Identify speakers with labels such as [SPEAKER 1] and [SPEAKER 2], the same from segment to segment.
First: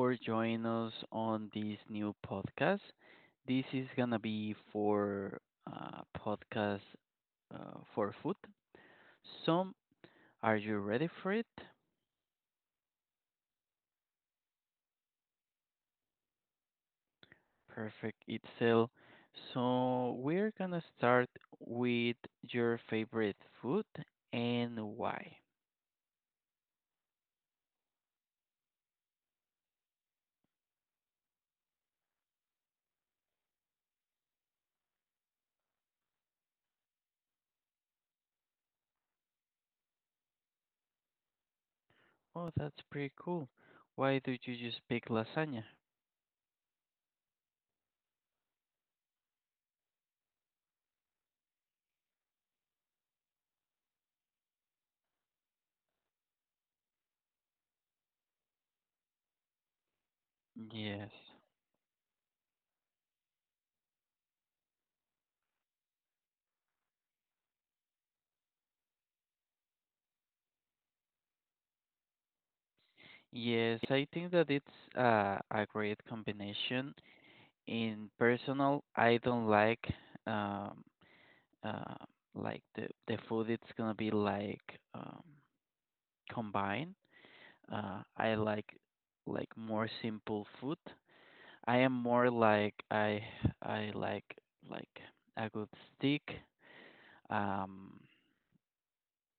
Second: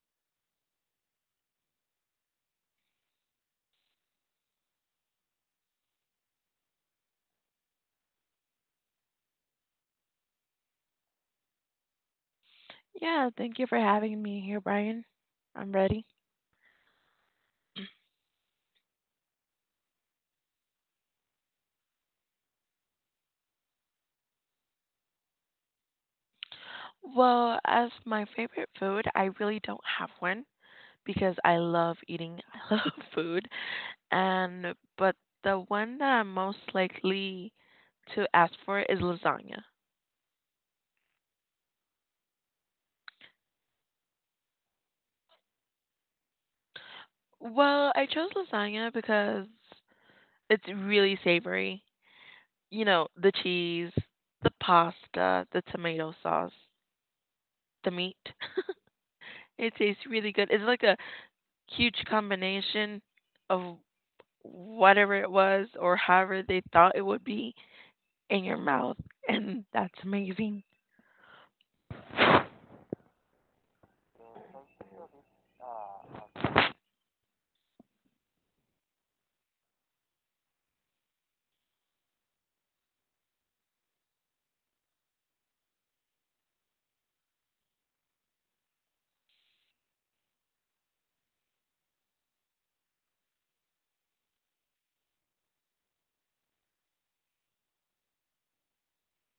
[SPEAKER 1] for joining us on this new podcast. This is gonna be for podcast for food. So, are you ready for it?
[SPEAKER 2] Yeah, thank you for having me here, Brian. I'm ready.
[SPEAKER 1] Perfect, Itzel. So we're gonna start with your favorite food and why.
[SPEAKER 2] Well, as my favorite food, I really don't have one because I love eating. I love food. And but the one that I'm most likely to ask for is lasagna.
[SPEAKER 1] Oh, that's pretty cool. Why did you just pick lasagna?
[SPEAKER 2] Well, I chose lasagna because it's really savory. You know, the cheese, the pasta, the tomato sauce, the meat. It tastes really good. It's like a
[SPEAKER 1] Yes.
[SPEAKER 2] huge combination of whatever it was or however they thought it would be in your mouth. And that's amazing.
[SPEAKER 1] Yes, I think that it's a great combination in personal, I don't um, uh, like the food. It's gonna be like um, combined. I like more simple food. I am more like I like a good steak. Um,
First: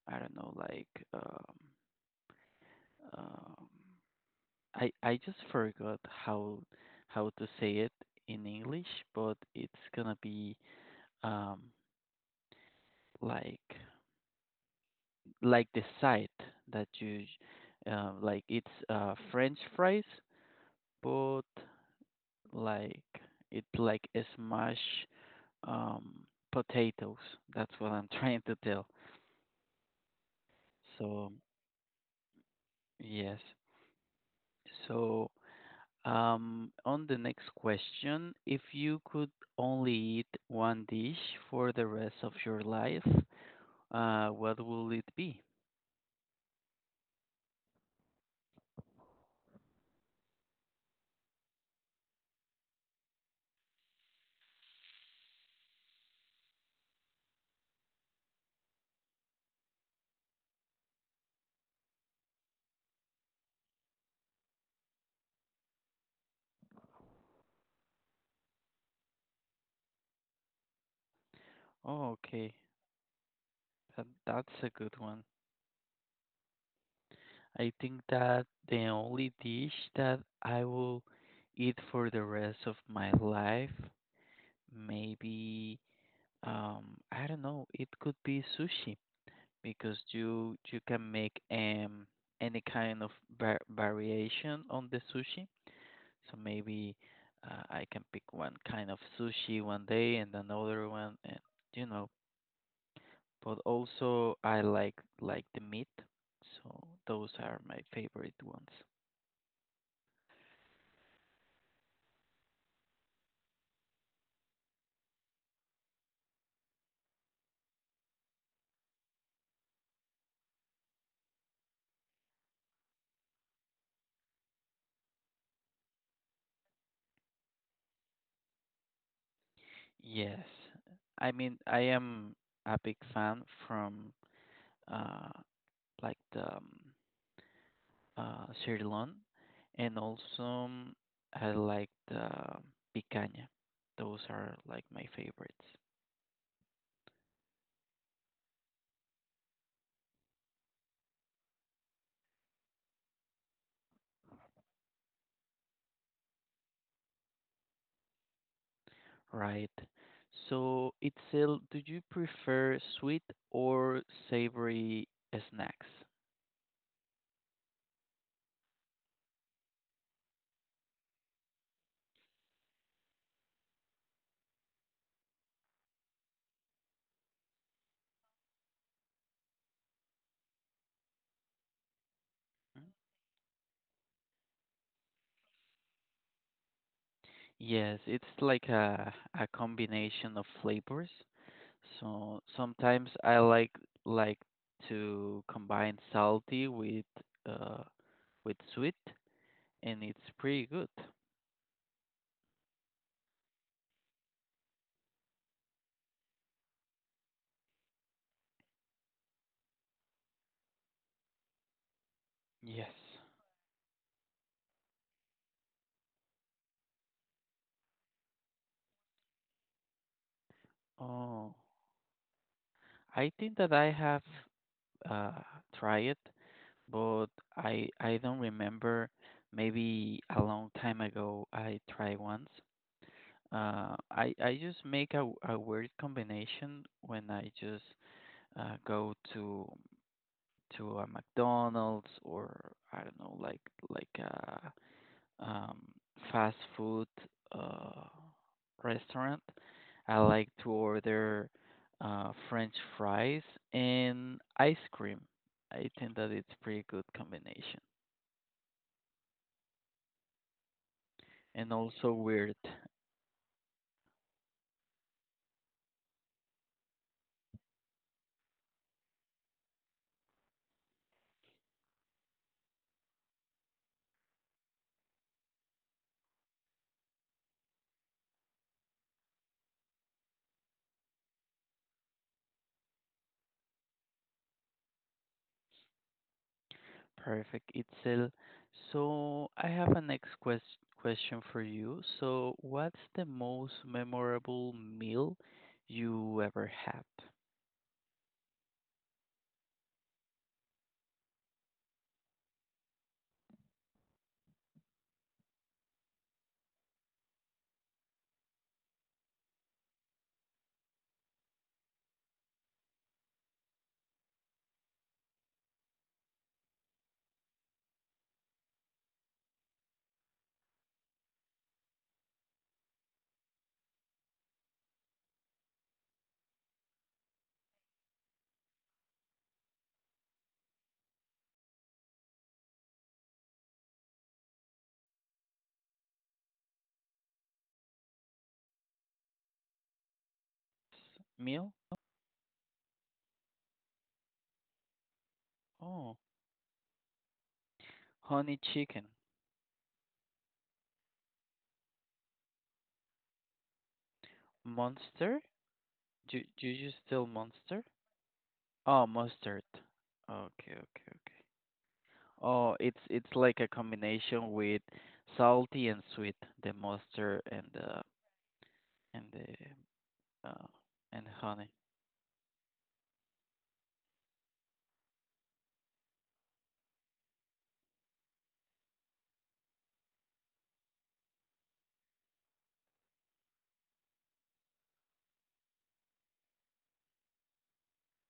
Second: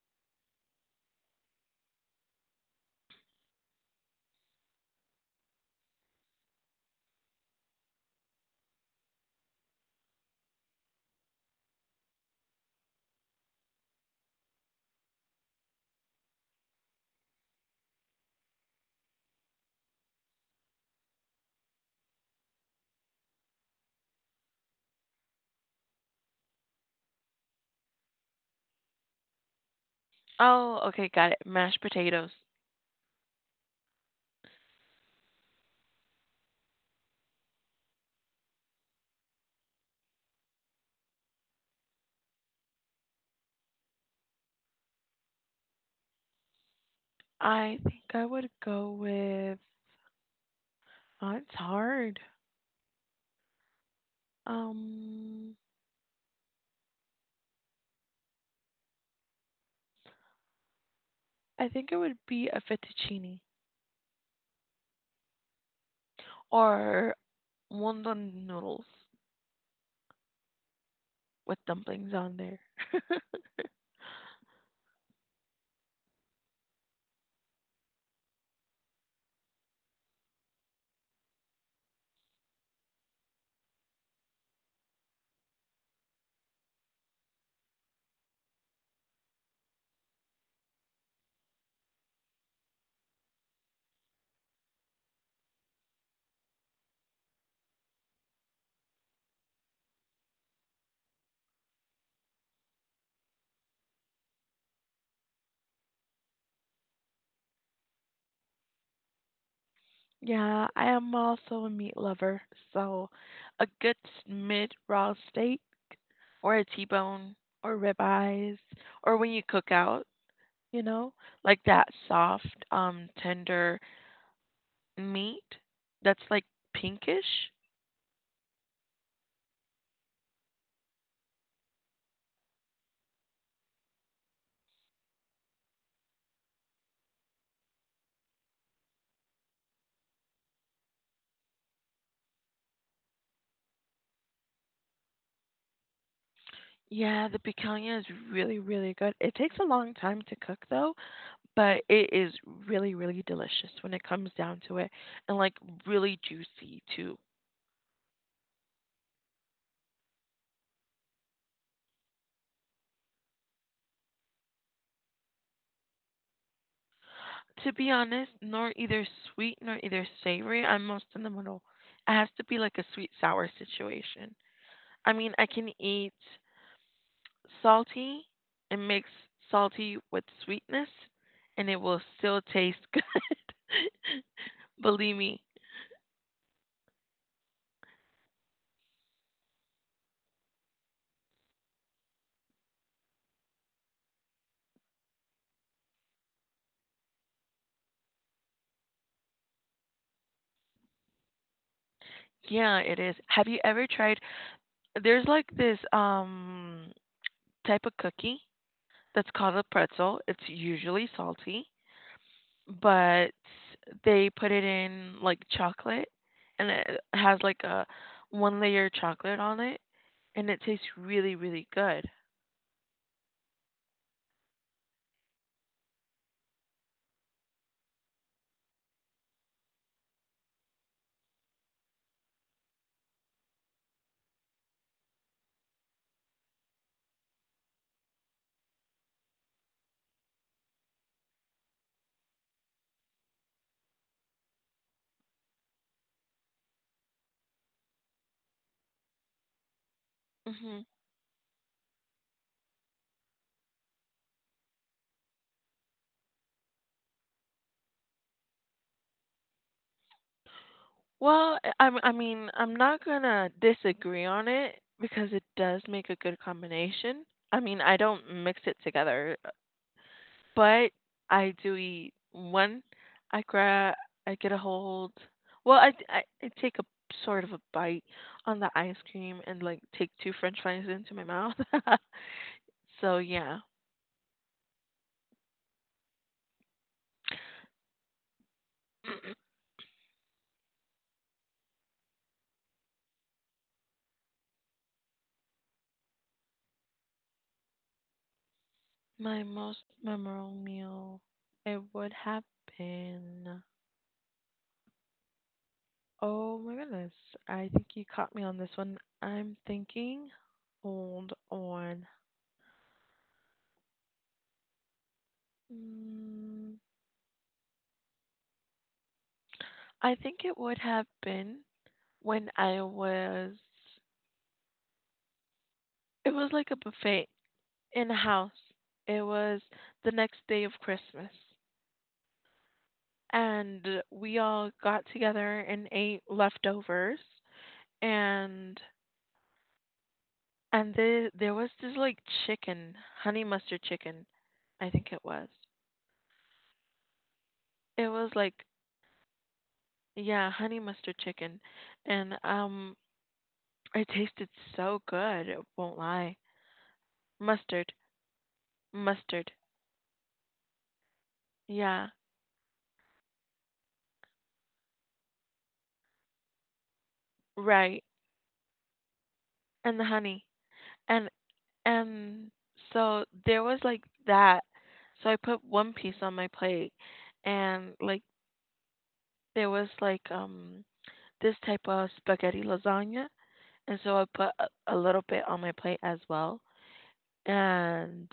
[SPEAKER 1] I don't know, like um, um, I just forgot how to say it in English, but it's gonna be um like like the side that you like it's French fries, but like it's like a smash um, potatoes. That's what I'm trying to tell.
[SPEAKER 2] Oh, okay, got
[SPEAKER 1] So
[SPEAKER 2] it. Mashed potatoes.
[SPEAKER 1] yes. So on the next question, if you could only eat one dish for the rest of your life, what will it be?
[SPEAKER 2] I think I would go with. Oh, it's hard. Um, I think it would be a fettuccine or wonton noodles with
[SPEAKER 1] Oh,
[SPEAKER 2] dumplings on
[SPEAKER 1] okay.
[SPEAKER 2] there.
[SPEAKER 1] That's a good one. I think that the only dish that I will eat for the rest of my life, maybe I don't know, it could be sushi because you can make any kind of variation on the sushi. So maybe I can pick one kind of sushi one day and another one and you know, but also I like the meat. So those are my favorite ones.
[SPEAKER 2] Yeah, I am also a meat lover, so a good mid raw steak or a T-bone or ribeyes or when you cook out, you know, like that soft, tender meat that's like pinkish.
[SPEAKER 1] Yes. I mean, I am a big fan from uh like the Sri Lanka and also I like the picanha. Those are like my favorites,
[SPEAKER 2] Yeah, the picanha is really, really good. It takes a long time to cook though, but it is really, really delicious when it comes down to it and like really juicy too.
[SPEAKER 1] right? So, Itzel, do you prefer sweet or savory snacks?
[SPEAKER 2] To be honest, nor either sweet nor either savory. I'm most in the middle. It has to be like a sweet sour situation. I mean, I can eat salty and mix salty with sweetness, and it will still taste
[SPEAKER 1] Mm.
[SPEAKER 2] good. Believe me.
[SPEAKER 1] Yes, it's like a combination of flavors. So sometimes I like to combine salty uh with sweet and it's pretty good.
[SPEAKER 2] Yeah, it is. Have you ever tried? There's like this type of cookie that's called a pretzel. It's usually salty,
[SPEAKER 1] Yes.
[SPEAKER 2] but they put it in like chocolate and it has like a one layer chocolate on it and it tastes really
[SPEAKER 1] Oh,
[SPEAKER 2] really good.
[SPEAKER 1] I think that I have uh tried it, but I don't remember. Maybe a long time ago I tried once. I just make a weird combination when I just go to a McDonald's or I don't know, like a um, fast food uh, restaurant. I like to
[SPEAKER 2] Mhm.
[SPEAKER 1] order French fries and ice cream. I think that it's pretty good combination
[SPEAKER 2] Well,
[SPEAKER 1] and also
[SPEAKER 2] I mean,
[SPEAKER 1] weird.
[SPEAKER 2] I'm not gonna disagree on it because it does make a good combination. I mean, I don't mix it together. But I do eat one. I grab, I get a hold. Well, I take a sort of a bite on the ice cream and like take two French fries into my mouth. So yeah,
[SPEAKER 1] Perfect, Itzel. So I have a question for you. So what's the most memorable meal you ever had?
[SPEAKER 2] my most memorable meal it would have been. Oh my goodness. I think you caught me on this one. I'm thinking. Hold on. Mm, I think it would have been when I was. It was like a buffet in the house. It was the next day of Christmas. And we all got together and ate leftovers and there was
[SPEAKER 1] Meal?
[SPEAKER 2] this like chicken, honey mustard chicken, I think it was.
[SPEAKER 1] Oh,
[SPEAKER 2] It was
[SPEAKER 1] honey
[SPEAKER 2] like
[SPEAKER 1] chicken.
[SPEAKER 2] yeah, honey mustard chicken. And it tasted so
[SPEAKER 1] Monster?
[SPEAKER 2] good, it won't lie.
[SPEAKER 1] Do, do you still monster?
[SPEAKER 2] Mustard,
[SPEAKER 1] Oh,
[SPEAKER 2] mustard.
[SPEAKER 1] mustard. Okay, okay, okay.
[SPEAKER 2] Yeah,
[SPEAKER 1] Oh, it's like a combination with salty and sweet, the mustard and
[SPEAKER 2] right.
[SPEAKER 1] the and
[SPEAKER 2] And the honey.
[SPEAKER 1] the uh,
[SPEAKER 2] And
[SPEAKER 1] and honey.
[SPEAKER 2] And so there was like that. So I put one piece on my plate and like there was like this type of spaghetti lasagna and so I put a little bit on my plate as well. And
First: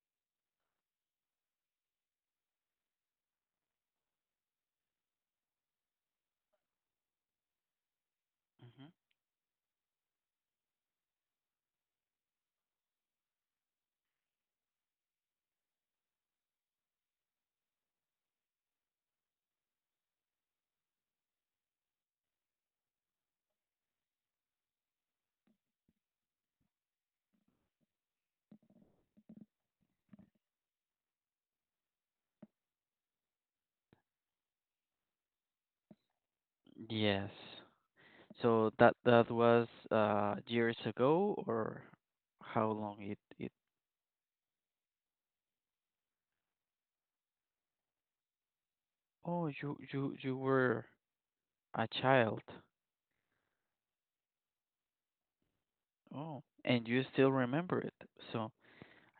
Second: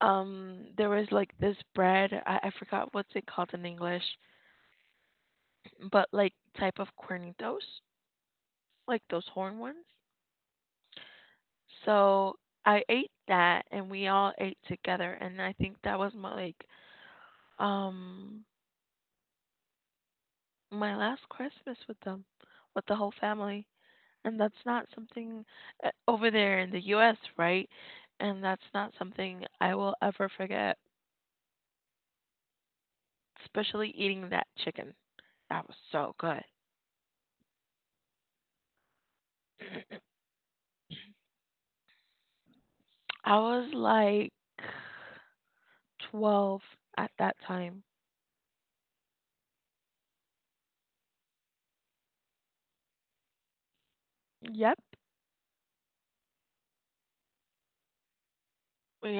[SPEAKER 2] there was like this bread, I forgot what's it called in English, but like type of cornitos,
[SPEAKER 1] Hmm.
[SPEAKER 2] like those horn ones. So I ate that and we all ate together and I think that was my um my last Christmas with them, with the whole family. And that's not something over there in the US, right? And that's not something I will ever forget, especially eating that chicken. That was so good.
[SPEAKER 1] Yes. So that that was years ago or how long it
[SPEAKER 2] I
[SPEAKER 1] it?
[SPEAKER 2] was like 12 at that time.
[SPEAKER 1] Oh, you were a child.
[SPEAKER 2] Yep.
[SPEAKER 1] Oh, and you still remember it. So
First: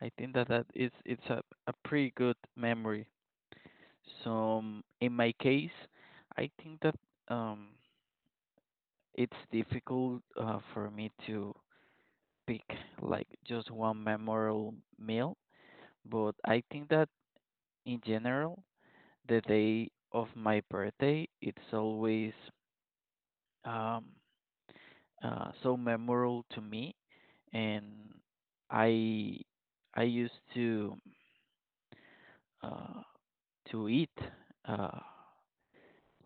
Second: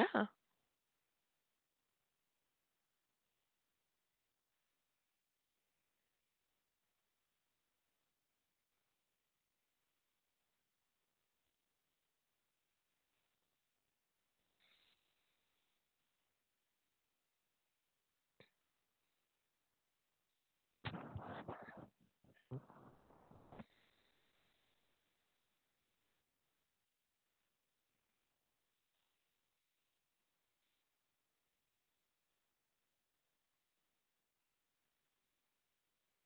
[SPEAKER 1] I think that that is it's a pretty good memory. So in my case, I think that um it's difficult for me to pick like just one memorable meal, but I think that in general, the day of my birthday, it's always um so memorable to me, and I I used to. uh, to eat uh,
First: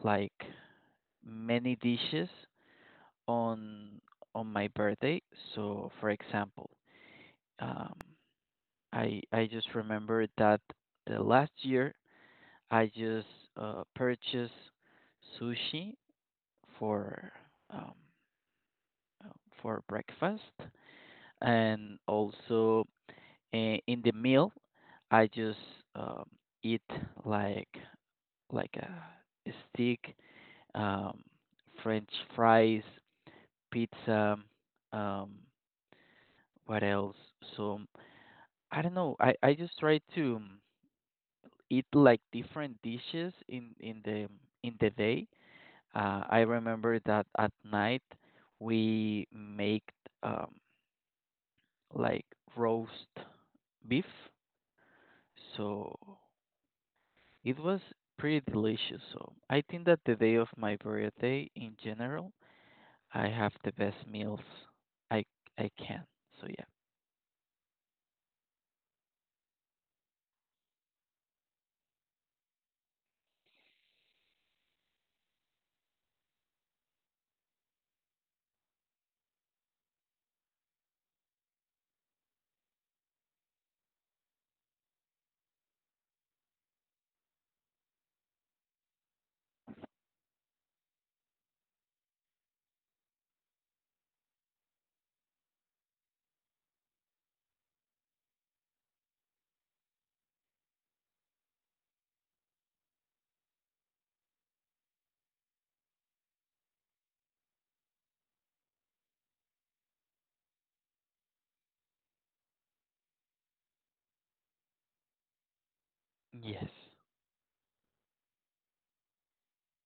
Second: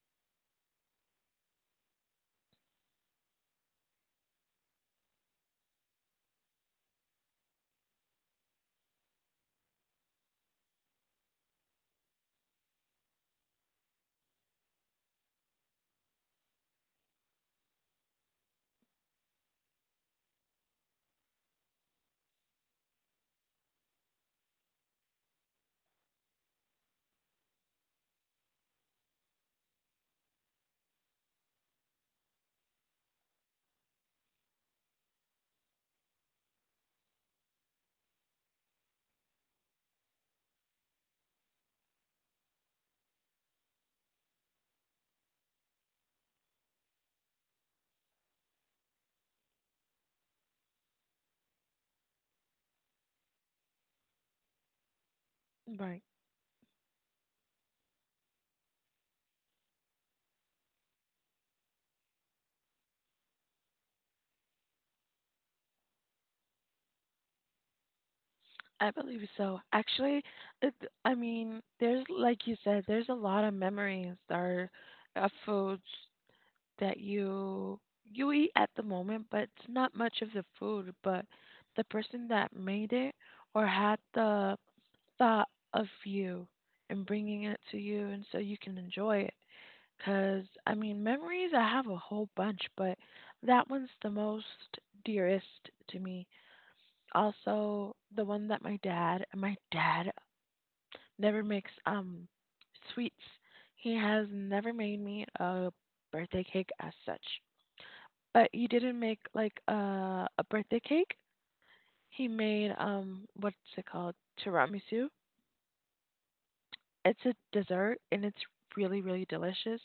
[SPEAKER 1] like many dishes on on my birthday. So, for example, um, I just remember that the last year I just purchased sushi for um, uh, for breakfast, and also uh, in the meal I just um, eat like like a stick um, French fries, pizza, um, what else? So I don't know. I just try to eat like different dishes in the day. I remember that at night we make um, like roast beef, so
[SPEAKER 2] Right.
[SPEAKER 1] it was pretty delicious. So I think that the day of my birthday in general, I have the best meals I I can. So yeah.
[SPEAKER 2] I believe so. Actually, it, I mean, there's like you said, there's a lot of memories that are of foods that you eat at the moment, but it's not much of the food, but the person that made it or had the thought of you and bringing it to you, and so you can enjoy it. Cause I mean, memories I have a whole bunch, but that one's the most dearest to me. Also, the one that my dad never makes sweets. He has never made me a birthday cake as such. But you didn't make like a birthday cake. He made what's it called? Tiramisu.
[SPEAKER 1] Yes.
[SPEAKER 2] It's a dessert and it's really really delicious.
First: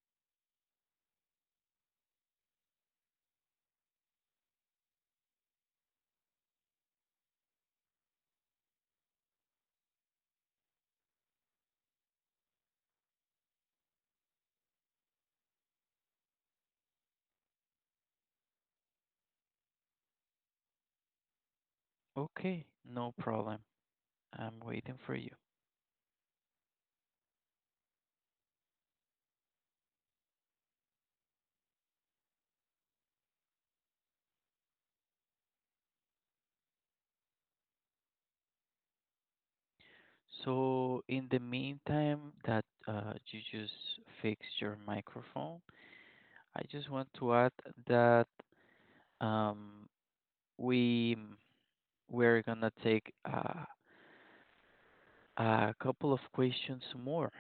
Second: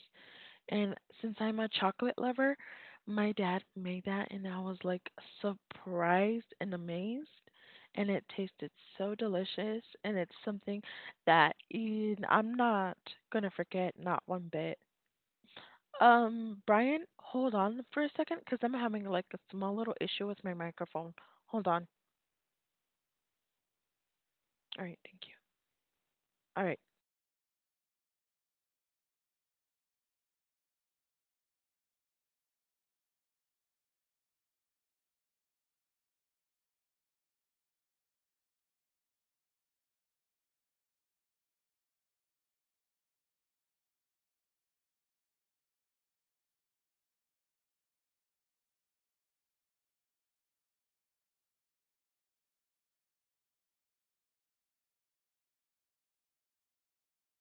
[SPEAKER 2] And since I'm a chocolate lover, my dad made that and I was like surprised and amazed. And it tasted so delicious and it's something that I'm not gonna forget not one bit. Brian, hold on for a second because I'm having like a small little issue with my microphone. Hold on.
[SPEAKER 1] Okay, no problem. I'm
[SPEAKER 2] All
[SPEAKER 1] waiting
[SPEAKER 2] right,
[SPEAKER 1] for
[SPEAKER 2] thank
[SPEAKER 1] you.
[SPEAKER 2] you. All right.
[SPEAKER 1] So in the meantime that you just fix your microphone, I just want to add that um, we we're gonna take a couple of questions more.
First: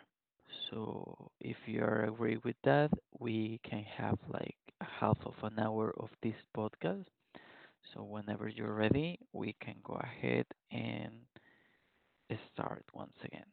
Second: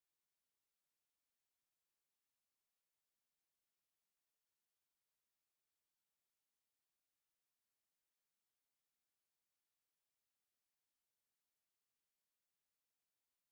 [SPEAKER 1] So if you are agree with that, we can have like half of an hour of this podcast. So whenever you're ready, we can go ahead and start once again.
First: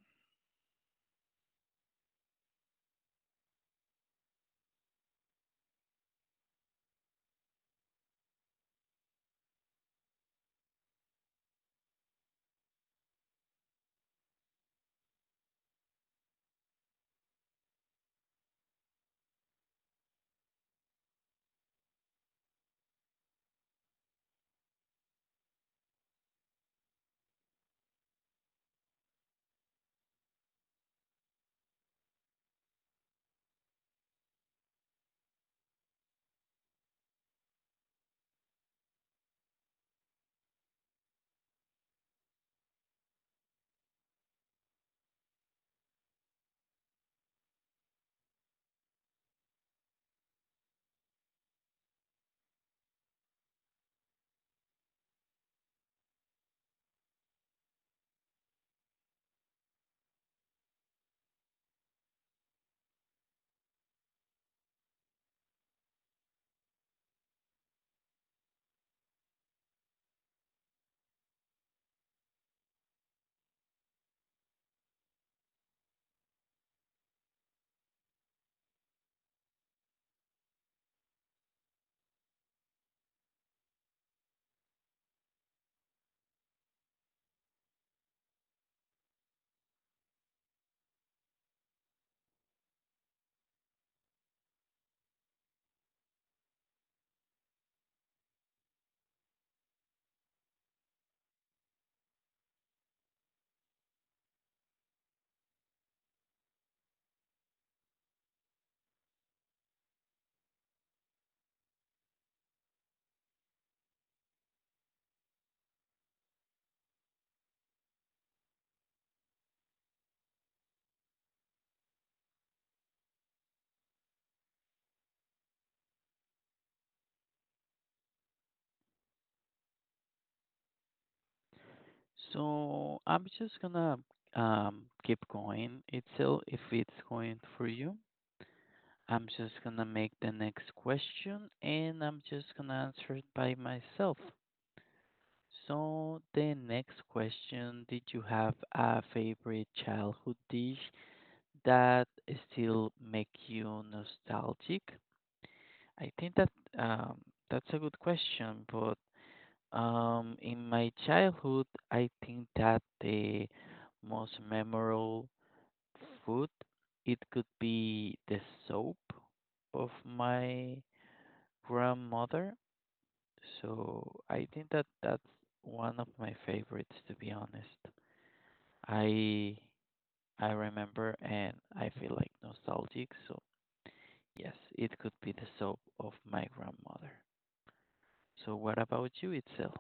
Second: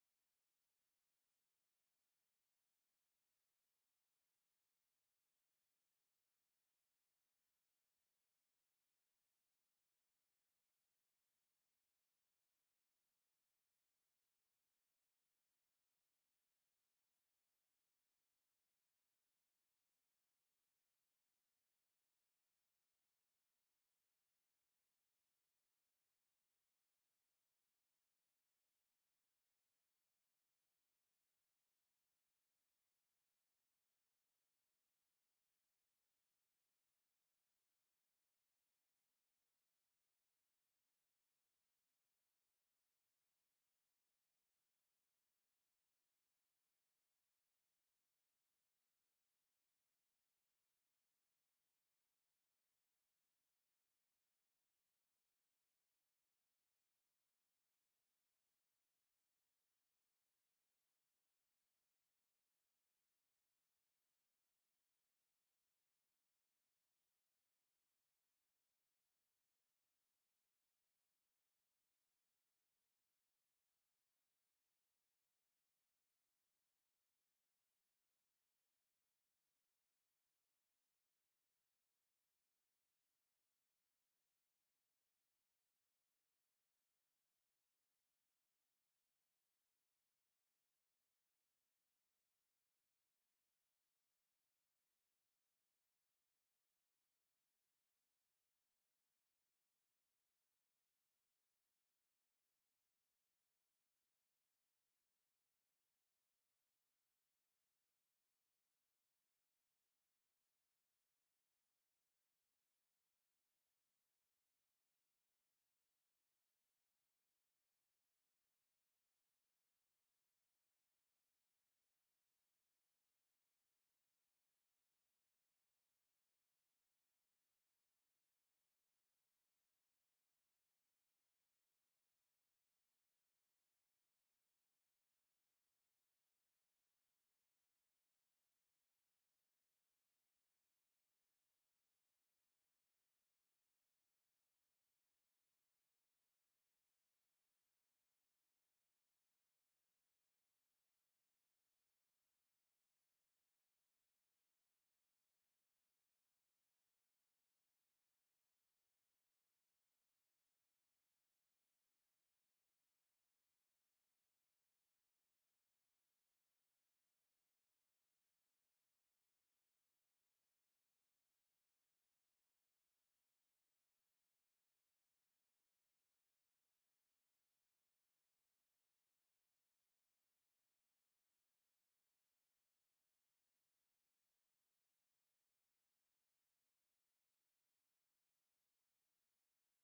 [SPEAKER 1] So I'm just gonna keep going itself if it's going for you. I'm just gonna make the next question and I'm just gonna answer it by myself. So the next question, did you have a favorite childhood dish that still make you nostalgic? I think that um, that's a good question, but um, in my childhood, I think that the most memorable food it could be the soap of my grandmother. So I think that that's one of my favorites, to be honest. I I remember and I feel like nostalgic. So yes, it could be the soap of my grandmother. So what about you, Itzel?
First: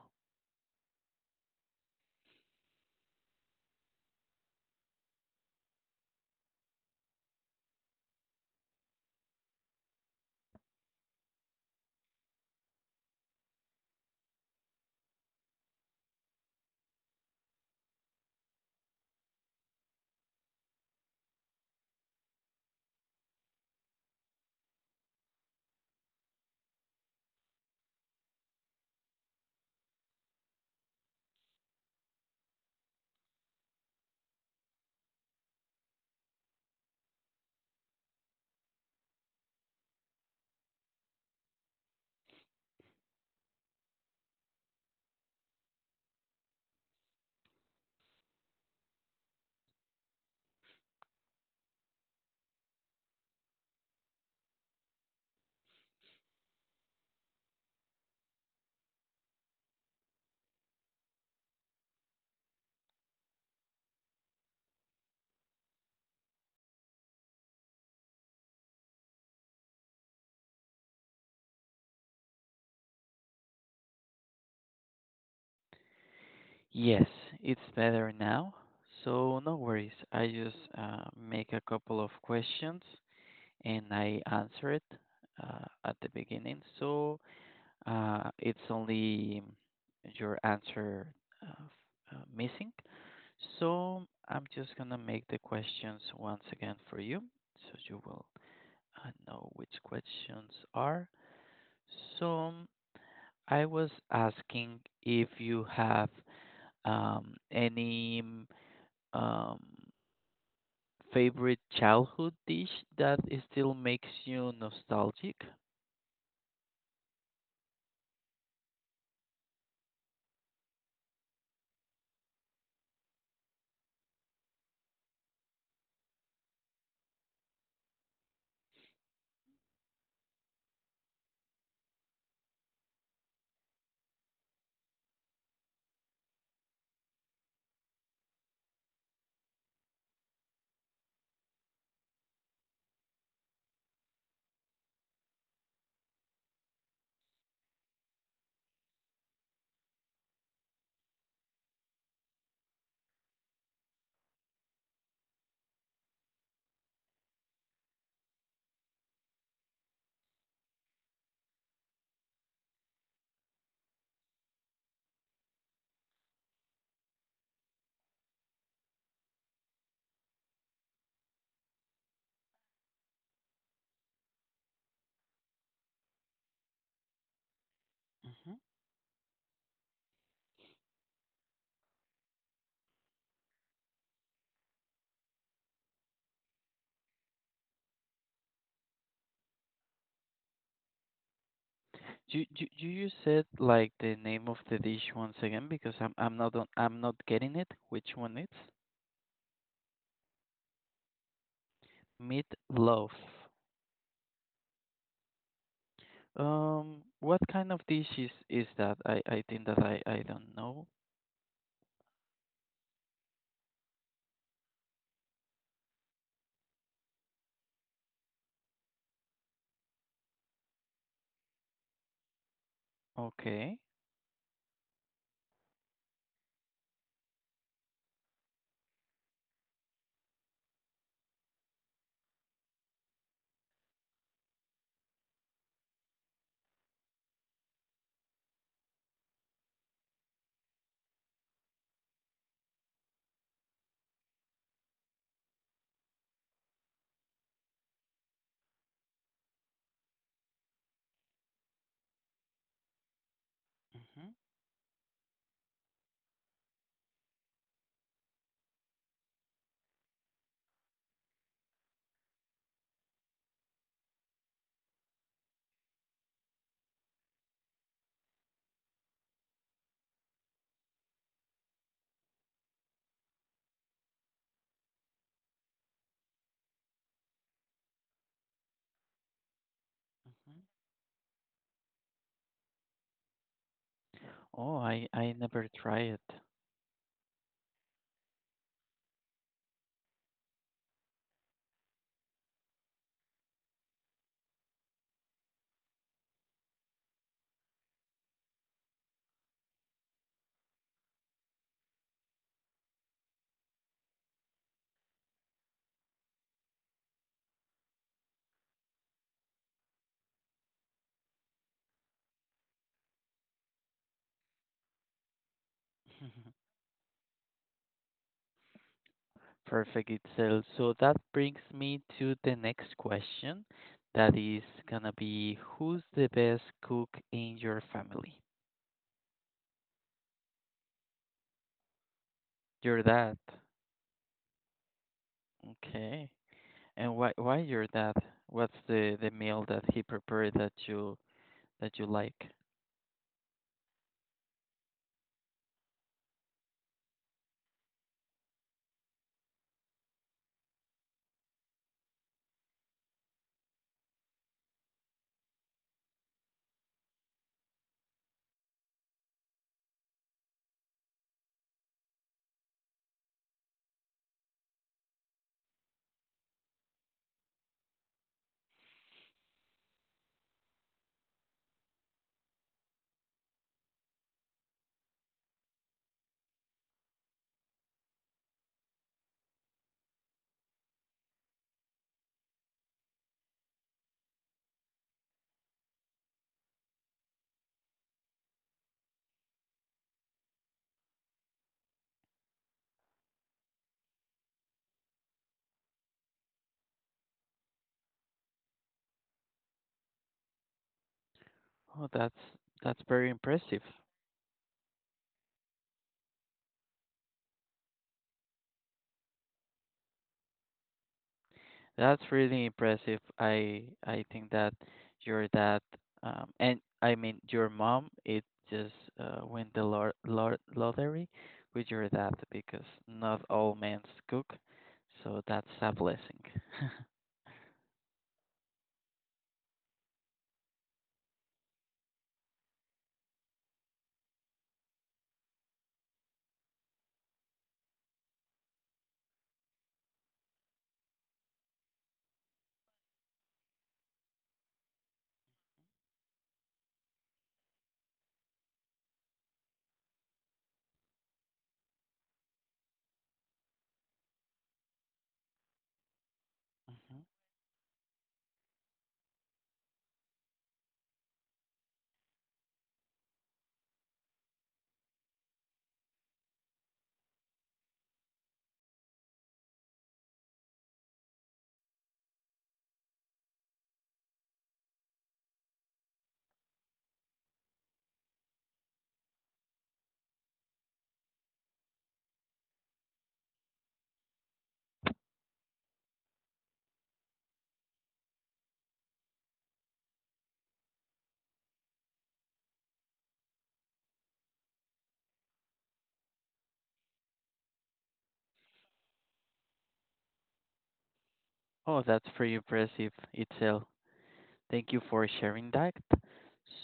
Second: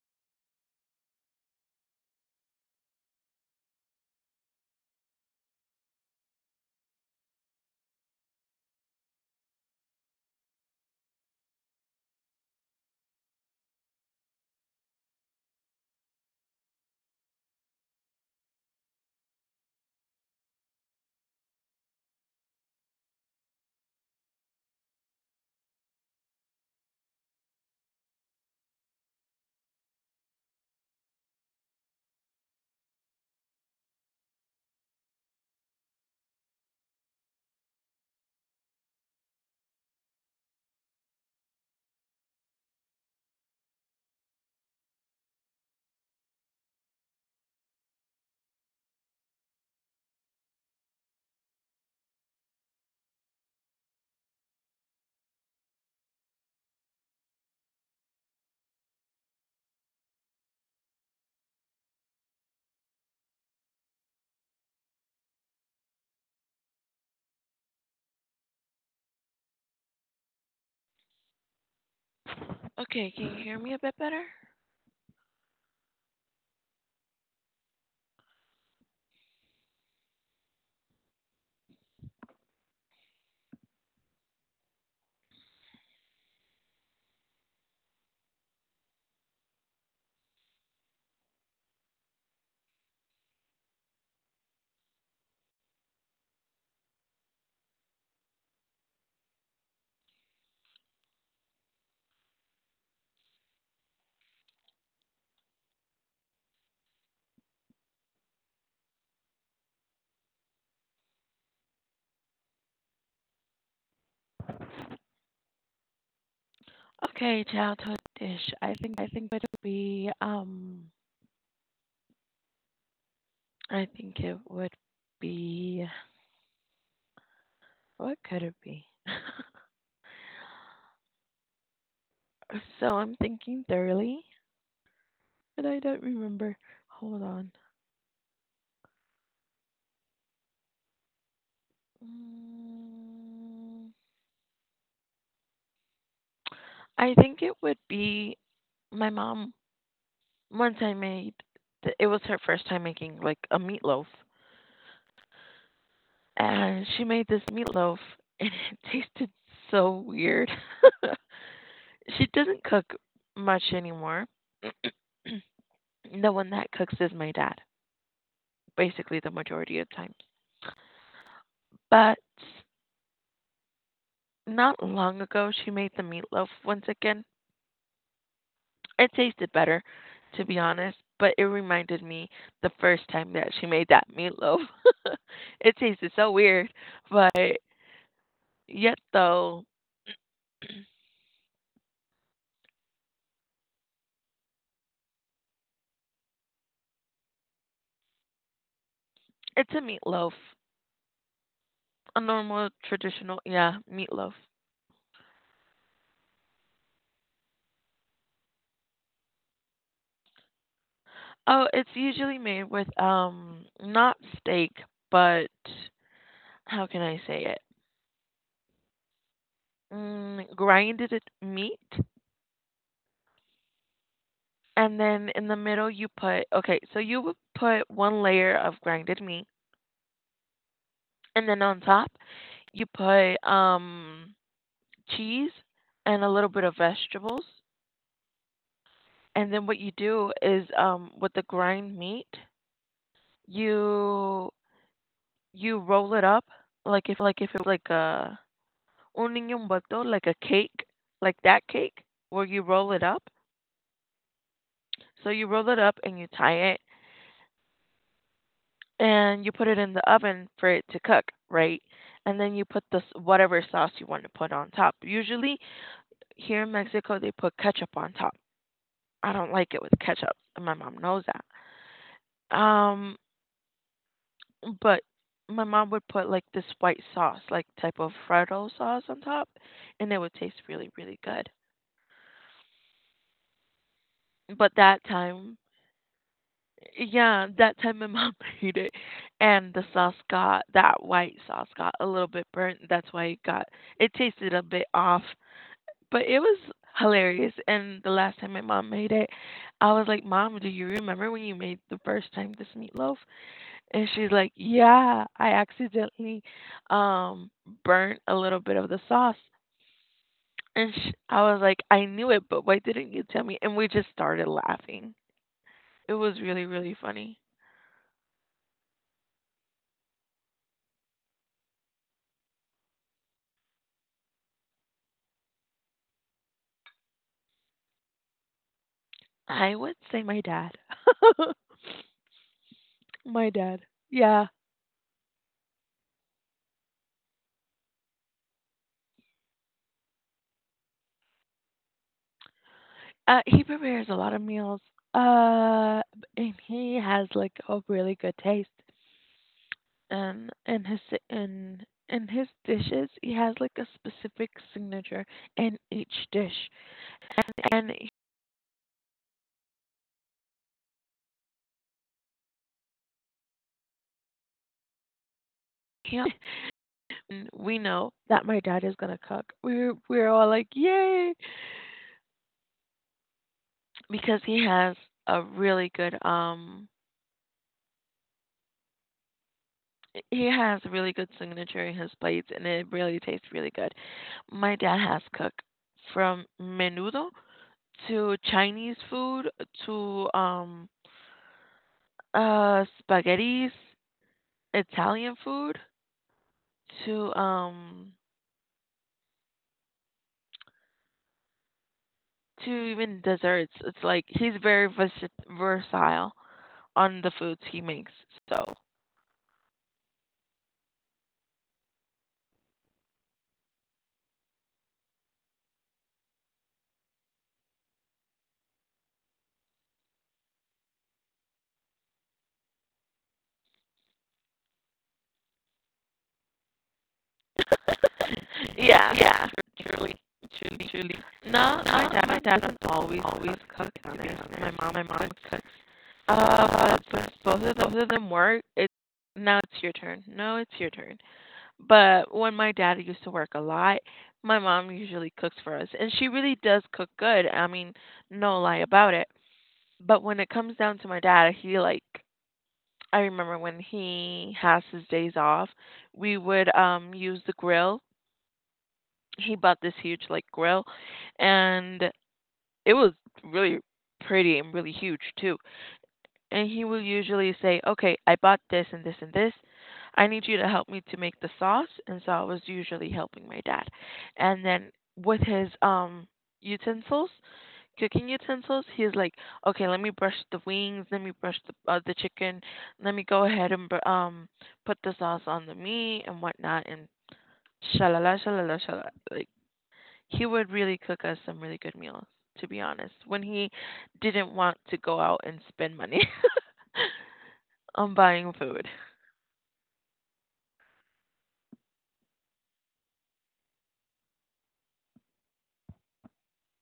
[SPEAKER 2] Okay, can you hear me a bit better?
[SPEAKER 1] Yes, it's better now. So no worries. I just make a couple of questions and I answer it at the beginning. So it's only your answer missing. So I'm just gonna make the questions once again for you, so you will know which questions are. So I was asking if you have any um, favorite childhood dish that is still makes you nostalgic?
[SPEAKER 2] Okay, childhood dish. I think it would be I think it would be what could it be? So I'm thinking thoroughly, but I don't remember. Hold on. Mm, I think it would be my mom. Once I made, it was her first time making like a meatloaf, and she made this meatloaf, and it tasted so weird. She doesn't cook much anymore. The one that cooks is my dad, basically the majority of times. But not long ago, she made the meatloaf once again.
[SPEAKER 1] Hmm.
[SPEAKER 2] It tasted better, to be honest, but it reminded me the first time that she made that meatloaf. It tasted so weird, but yet though,
[SPEAKER 1] Do, do, do you said like the name of the dish once again because I'm not on, I'm not getting it. Which one it's?
[SPEAKER 2] it's a meatloaf, a
[SPEAKER 1] Meat
[SPEAKER 2] normal
[SPEAKER 1] loaf.
[SPEAKER 2] traditional, yeah, meatloaf.
[SPEAKER 1] What kind of dish is that? I think that I don't know.
[SPEAKER 2] Oh, it's usually made with not steak, but how can I say it? Grinded meat,
[SPEAKER 1] Okay.
[SPEAKER 2] and then in the middle you put okay, so you would put one layer of grinded meat. And then on top, you put cheese and a little bit of vegetables. And then what you do is with the grind meat, you you roll it up like if it was like a un butter, like a cake, like that cake where you roll it up.
[SPEAKER 1] Hmm.
[SPEAKER 2] So you roll it up and you tie it and you put it in the oven for it to cook, right? And then you put this whatever sauce you want to put on top. Usually here in Mexico they put ketchup on top. I don't like it with ketchup, and my mom knows that. Um, but my mom would put like this white sauce, like type of Freddo sauce on top, and it would
[SPEAKER 1] Hmm.
[SPEAKER 2] taste really, really good.
[SPEAKER 1] Oh,
[SPEAKER 2] But
[SPEAKER 1] I,
[SPEAKER 2] that
[SPEAKER 1] I
[SPEAKER 2] time,
[SPEAKER 1] never try it.
[SPEAKER 2] yeah, that time my mom made it, and the sauce got that white sauce got a little bit burnt. That's why it tasted a bit off, but it was hilarious. And the last time my mom made it, I was like, "Mom, do you remember when you made the first time this meatloaf?" And she's like, "Yeah, I accidentally um burnt a little bit of the sauce." And sh I was like, "I knew it, but why didn't you tell me?" And we just started laughing. It was really, really funny.
[SPEAKER 1] Perfect, itself. So that brings me to the next question. That is gonna be who's the best cook in your family?
[SPEAKER 2] I would say my dad.
[SPEAKER 1] Your dad.
[SPEAKER 2] My dad. Yeah.
[SPEAKER 1] Okay. And why your dad? What's the meal that he prepared that you like?
[SPEAKER 2] He prepares a lot of meals. Uh, and he has like a really good taste. And in in his dishes, he has like a specific signature in each dish. And can and we know that my dad is gonna cook. We're all like, yay, because he has a really good he has a really good signature in his plates, and it really tastes really good. My dad has cooked from menudo to Chinese food to uh spaghettis, Italian food to um
[SPEAKER 1] Oh, that's
[SPEAKER 2] to even
[SPEAKER 1] very
[SPEAKER 2] desserts.
[SPEAKER 1] impressive.
[SPEAKER 2] It's like he's very versatile on the foods he makes. So
[SPEAKER 1] That's really impressive. I think that your dad, and I mean your mom, it just win the lottery with your dad because not all men cook, so that's a blessing.
[SPEAKER 2] yeah, yeah, truly, truly, truly. No, no, my dad doesn't always always always cook dinners. My mom cooks. Since both of them work, it now it's your turn. No, it's your turn. But when my dad used to work a lot, my mom usually cooks for us, and she really does cook good. I mean, no lie about it. But when it comes down to my dad, he like I remember when he has his days off, we would
[SPEAKER 1] Mhm.
[SPEAKER 2] use the grill. He bought this huge like grill and it was really pretty and really huge too. And he will usually say, "Okay, I bought this and this and this. I need you to help me to make the sauce." And so I was usually helping my dad. And then with his utensils, cooking utensils, he's like, okay, let me brush the wings, let me brush the chicken, let me go ahead and put the sauce on the meat and whatnot, and shalala shalala shalala. Like he would really cook us some really good meals, to be honest, when he didn't want to go out and spend money on buying food.
[SPEAKER 1] Oh, that's pretty impressive itself. Thank you for sharing that.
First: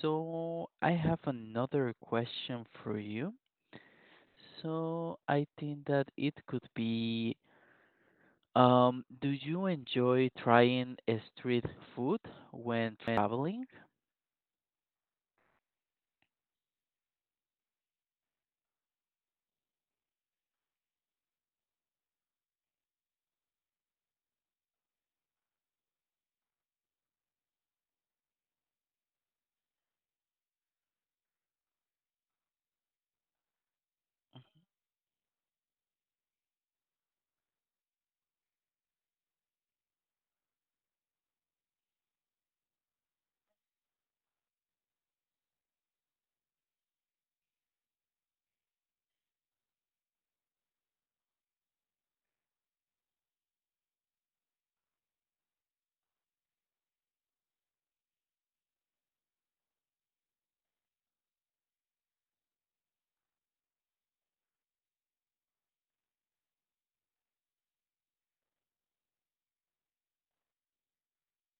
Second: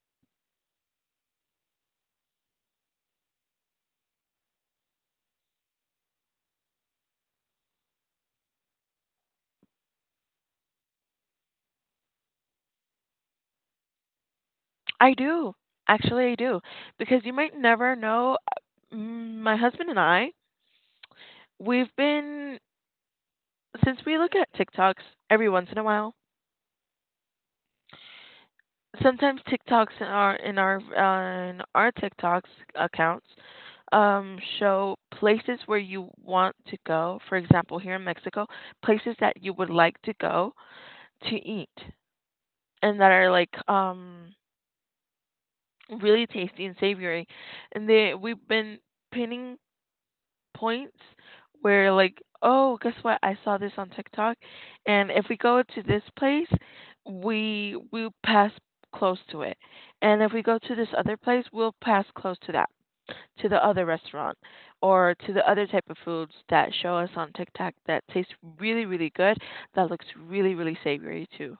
[SPEAKER 1] So I have another question for you. So I think that it could be um, do you enjoy trying a street food when traveling?
[SPEAKER 2] I do actually, I do because you might never know. My husband and I, we've been since we look at TikToks every once in a while sometimes TikToks in our in our TikToks accounts show places where you want to go. For example, here in Mexico, places that you would like to go to eat and that are like really tasty and savory. And they we've been pinning points where like, oh, guess what? I saw this on TikTok, and if we go to this place, we will pass close to it, and if we go to this other place, we'll pass close to that, to the other restaurant, or to the other type of foods that show us on TikTok that taste really, really good, that looks really, really savory too.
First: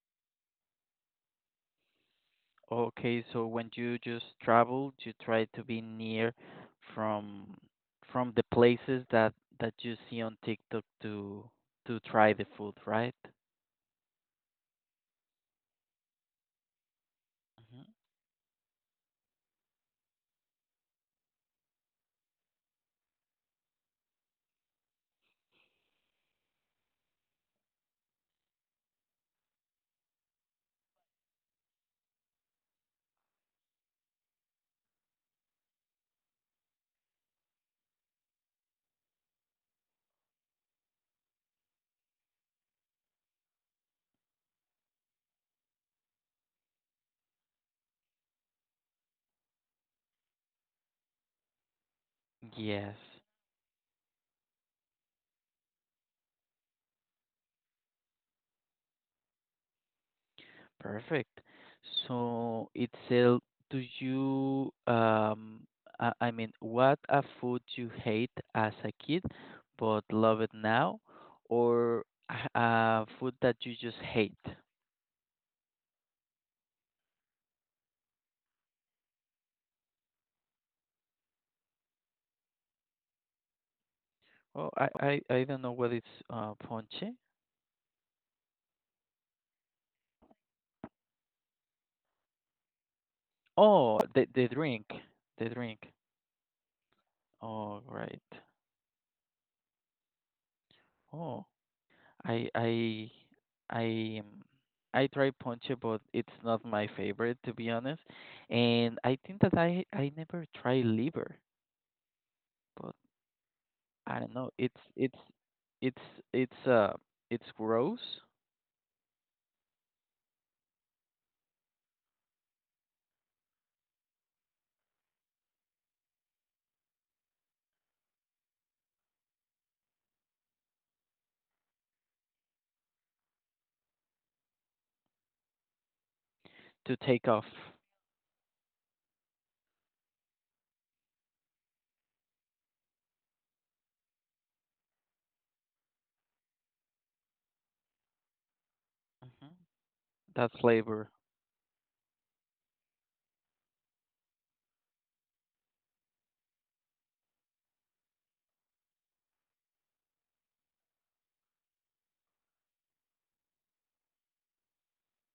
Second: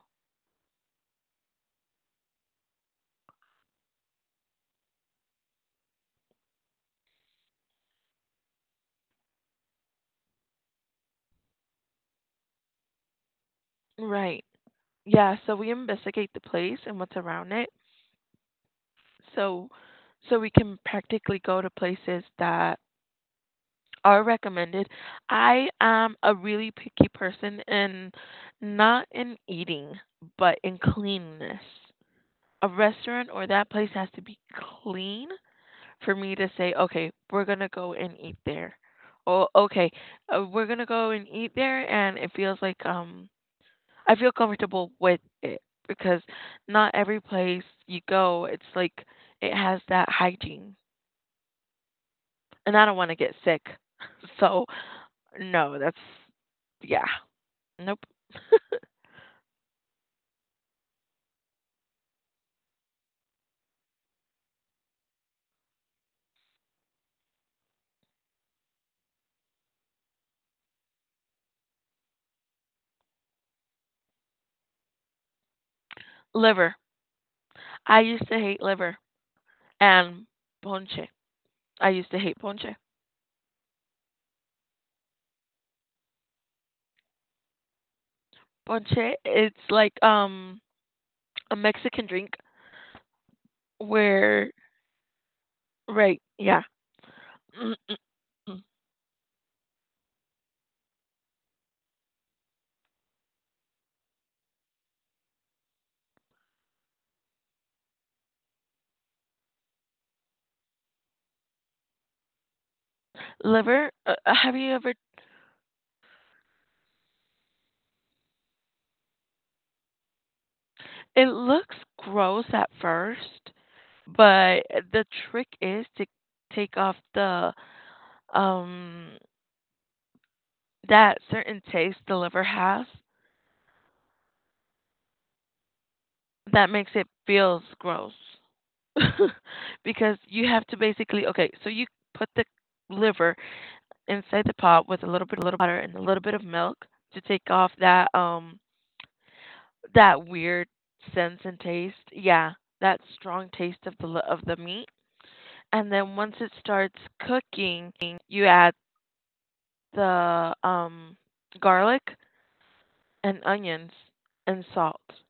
[SPEAKER 1] Okay, so when you just travel, you try to be near from from the places that that you see on TikTok to try the food, right?
[SPEAKER 2] Right. Yeah, so we investigate the place and what's around it.
[SPEAKER 1] Mhm.
[SPEAKER 2] So so we can practically go to places that are recommended. I am a really picky person and not in eating, but in cleanness. A restaurant or that place has to be clean for me to say, okay, we're going to go and eat there. Or, okay, we're going to go and eat there. And it feels like I feel comfortable with it because not every place you go, it's like it has that hygiene. And I
[SPEAKER 1] Yes.
[SPEAKER 2] don't want to get sick. So no, that's yeah. Nope.
[SPEAKER 1] Perfect. So, Itzel, do you, I mean, what a food you hate as a kid but love it now, or a food that you just hate?
[SPEAKER 2] Liver. I used to hate liver and ponche. I used to hate ponche.
[SPEAKER 1] Oh, I don't know what it's ponche.
[SPEAKER 2] Ponche, it's like a Mexican drink
[SPEAKER 1] Oh, the
[SPEAKER 2] where
[SPEAKER 1] drink, the drink.
[SPEAKER 2] right, yeah.
[SPEAKER 1] Oh, all right.
[SPEAKER 2] Mm-mm-mm.
[SPEAKER 1] Oh, I I I um, I try ponche, but it's not my favorite to be honest. And I think that I never try liver, but
[SPEAKER 2] Liver,
[SPEAKER 1] I don't know.
[SPEAKER 2] have you ever.
[SPEAKER 1] It's it's uh it's gross
[SPEAKER 2] It looks gross at first, but the trick is to take off the um that certain taste the liver has that makes
[SPEAKER 1] to
[SPEAKER 2] it
[SPEAKER 1] take off
[SPEAKER 2] feels gross. Because you have to basically okay, so you put the liver inside the pot with a little bit of butter and a little bit of milk to take off that um
[SPEAKER 1] hmm
[SPEAKER 2] that
[SPEAKER 1] that
[SPEAKER 2] weird
[SPEAKER 1] flavor.
[SPEAKER 2] sense and taste. Yeah, that strong taste of the meat. And then once it starts cooking, you add the garlic and onions and salt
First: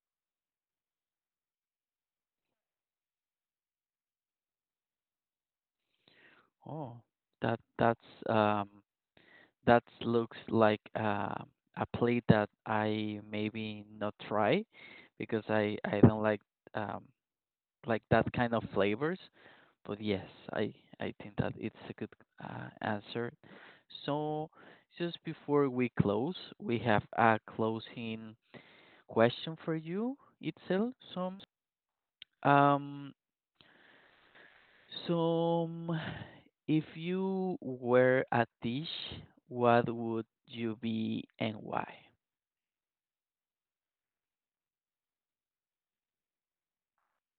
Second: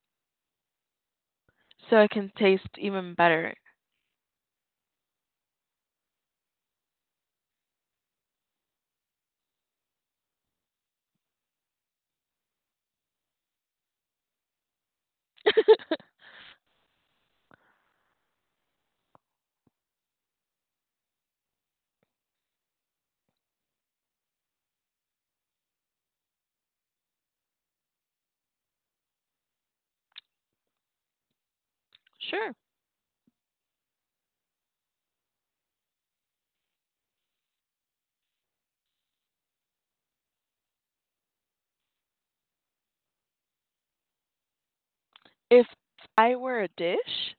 [SPEAKER 2] so it can taste even better.
[SPEAKER 1] Oh, that that's um that looks like a plate that I maybe not try because I don't um like that kind of flavors. But yes, I I think that it's a good answer. So just before we close, we have a closing question for you itself.
[SPEAKER 2] Sure.
[SPEAKER 1] Um some if you were a dish, what would you be and why?
[SPEAKER 2] If I were a dish,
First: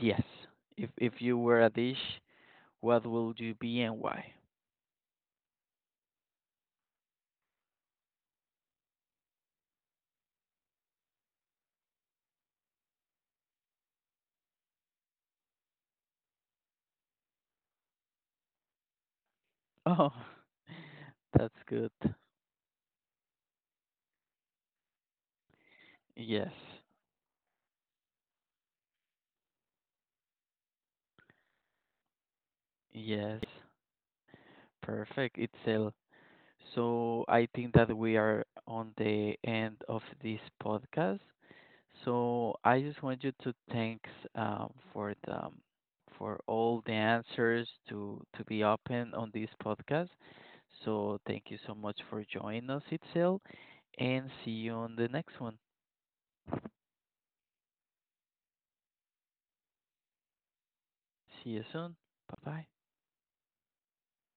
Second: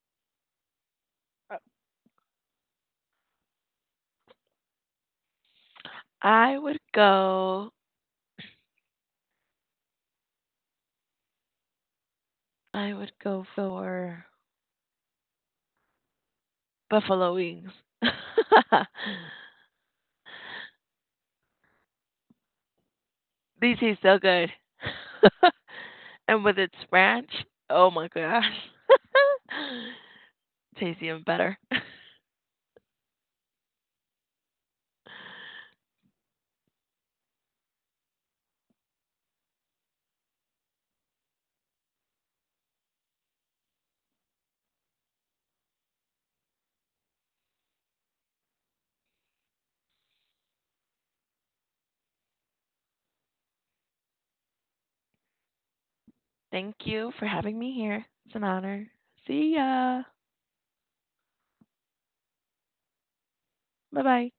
[SPEAKER 1] Yes. If you were a dish, what would you be and why?
[SPEAKER 2] I would go I would go for buffalo wings.
[SPEAKER 1] Oh, that's good.
[SPEAKER 2] These taste so good. And
[SPEAKER 1] Yes.
[SPEAKER 2] with its ranch, oh my gosh. Tastes even better.
[SPEAKER 1] Yes, perfect, Itzel. So I think that we are on the end of this podcast. So I just want you to thanks for the for all the answers to be open on this podcast. So thank you so much for joining us, Itzel, and see you on the next one.
[SPEAKER 2] Thank you for having me here. It's an honor. See ya.
[SPEAKER 1] See you soon. Bye bye.
[SPEAKER 2] Bye-bye.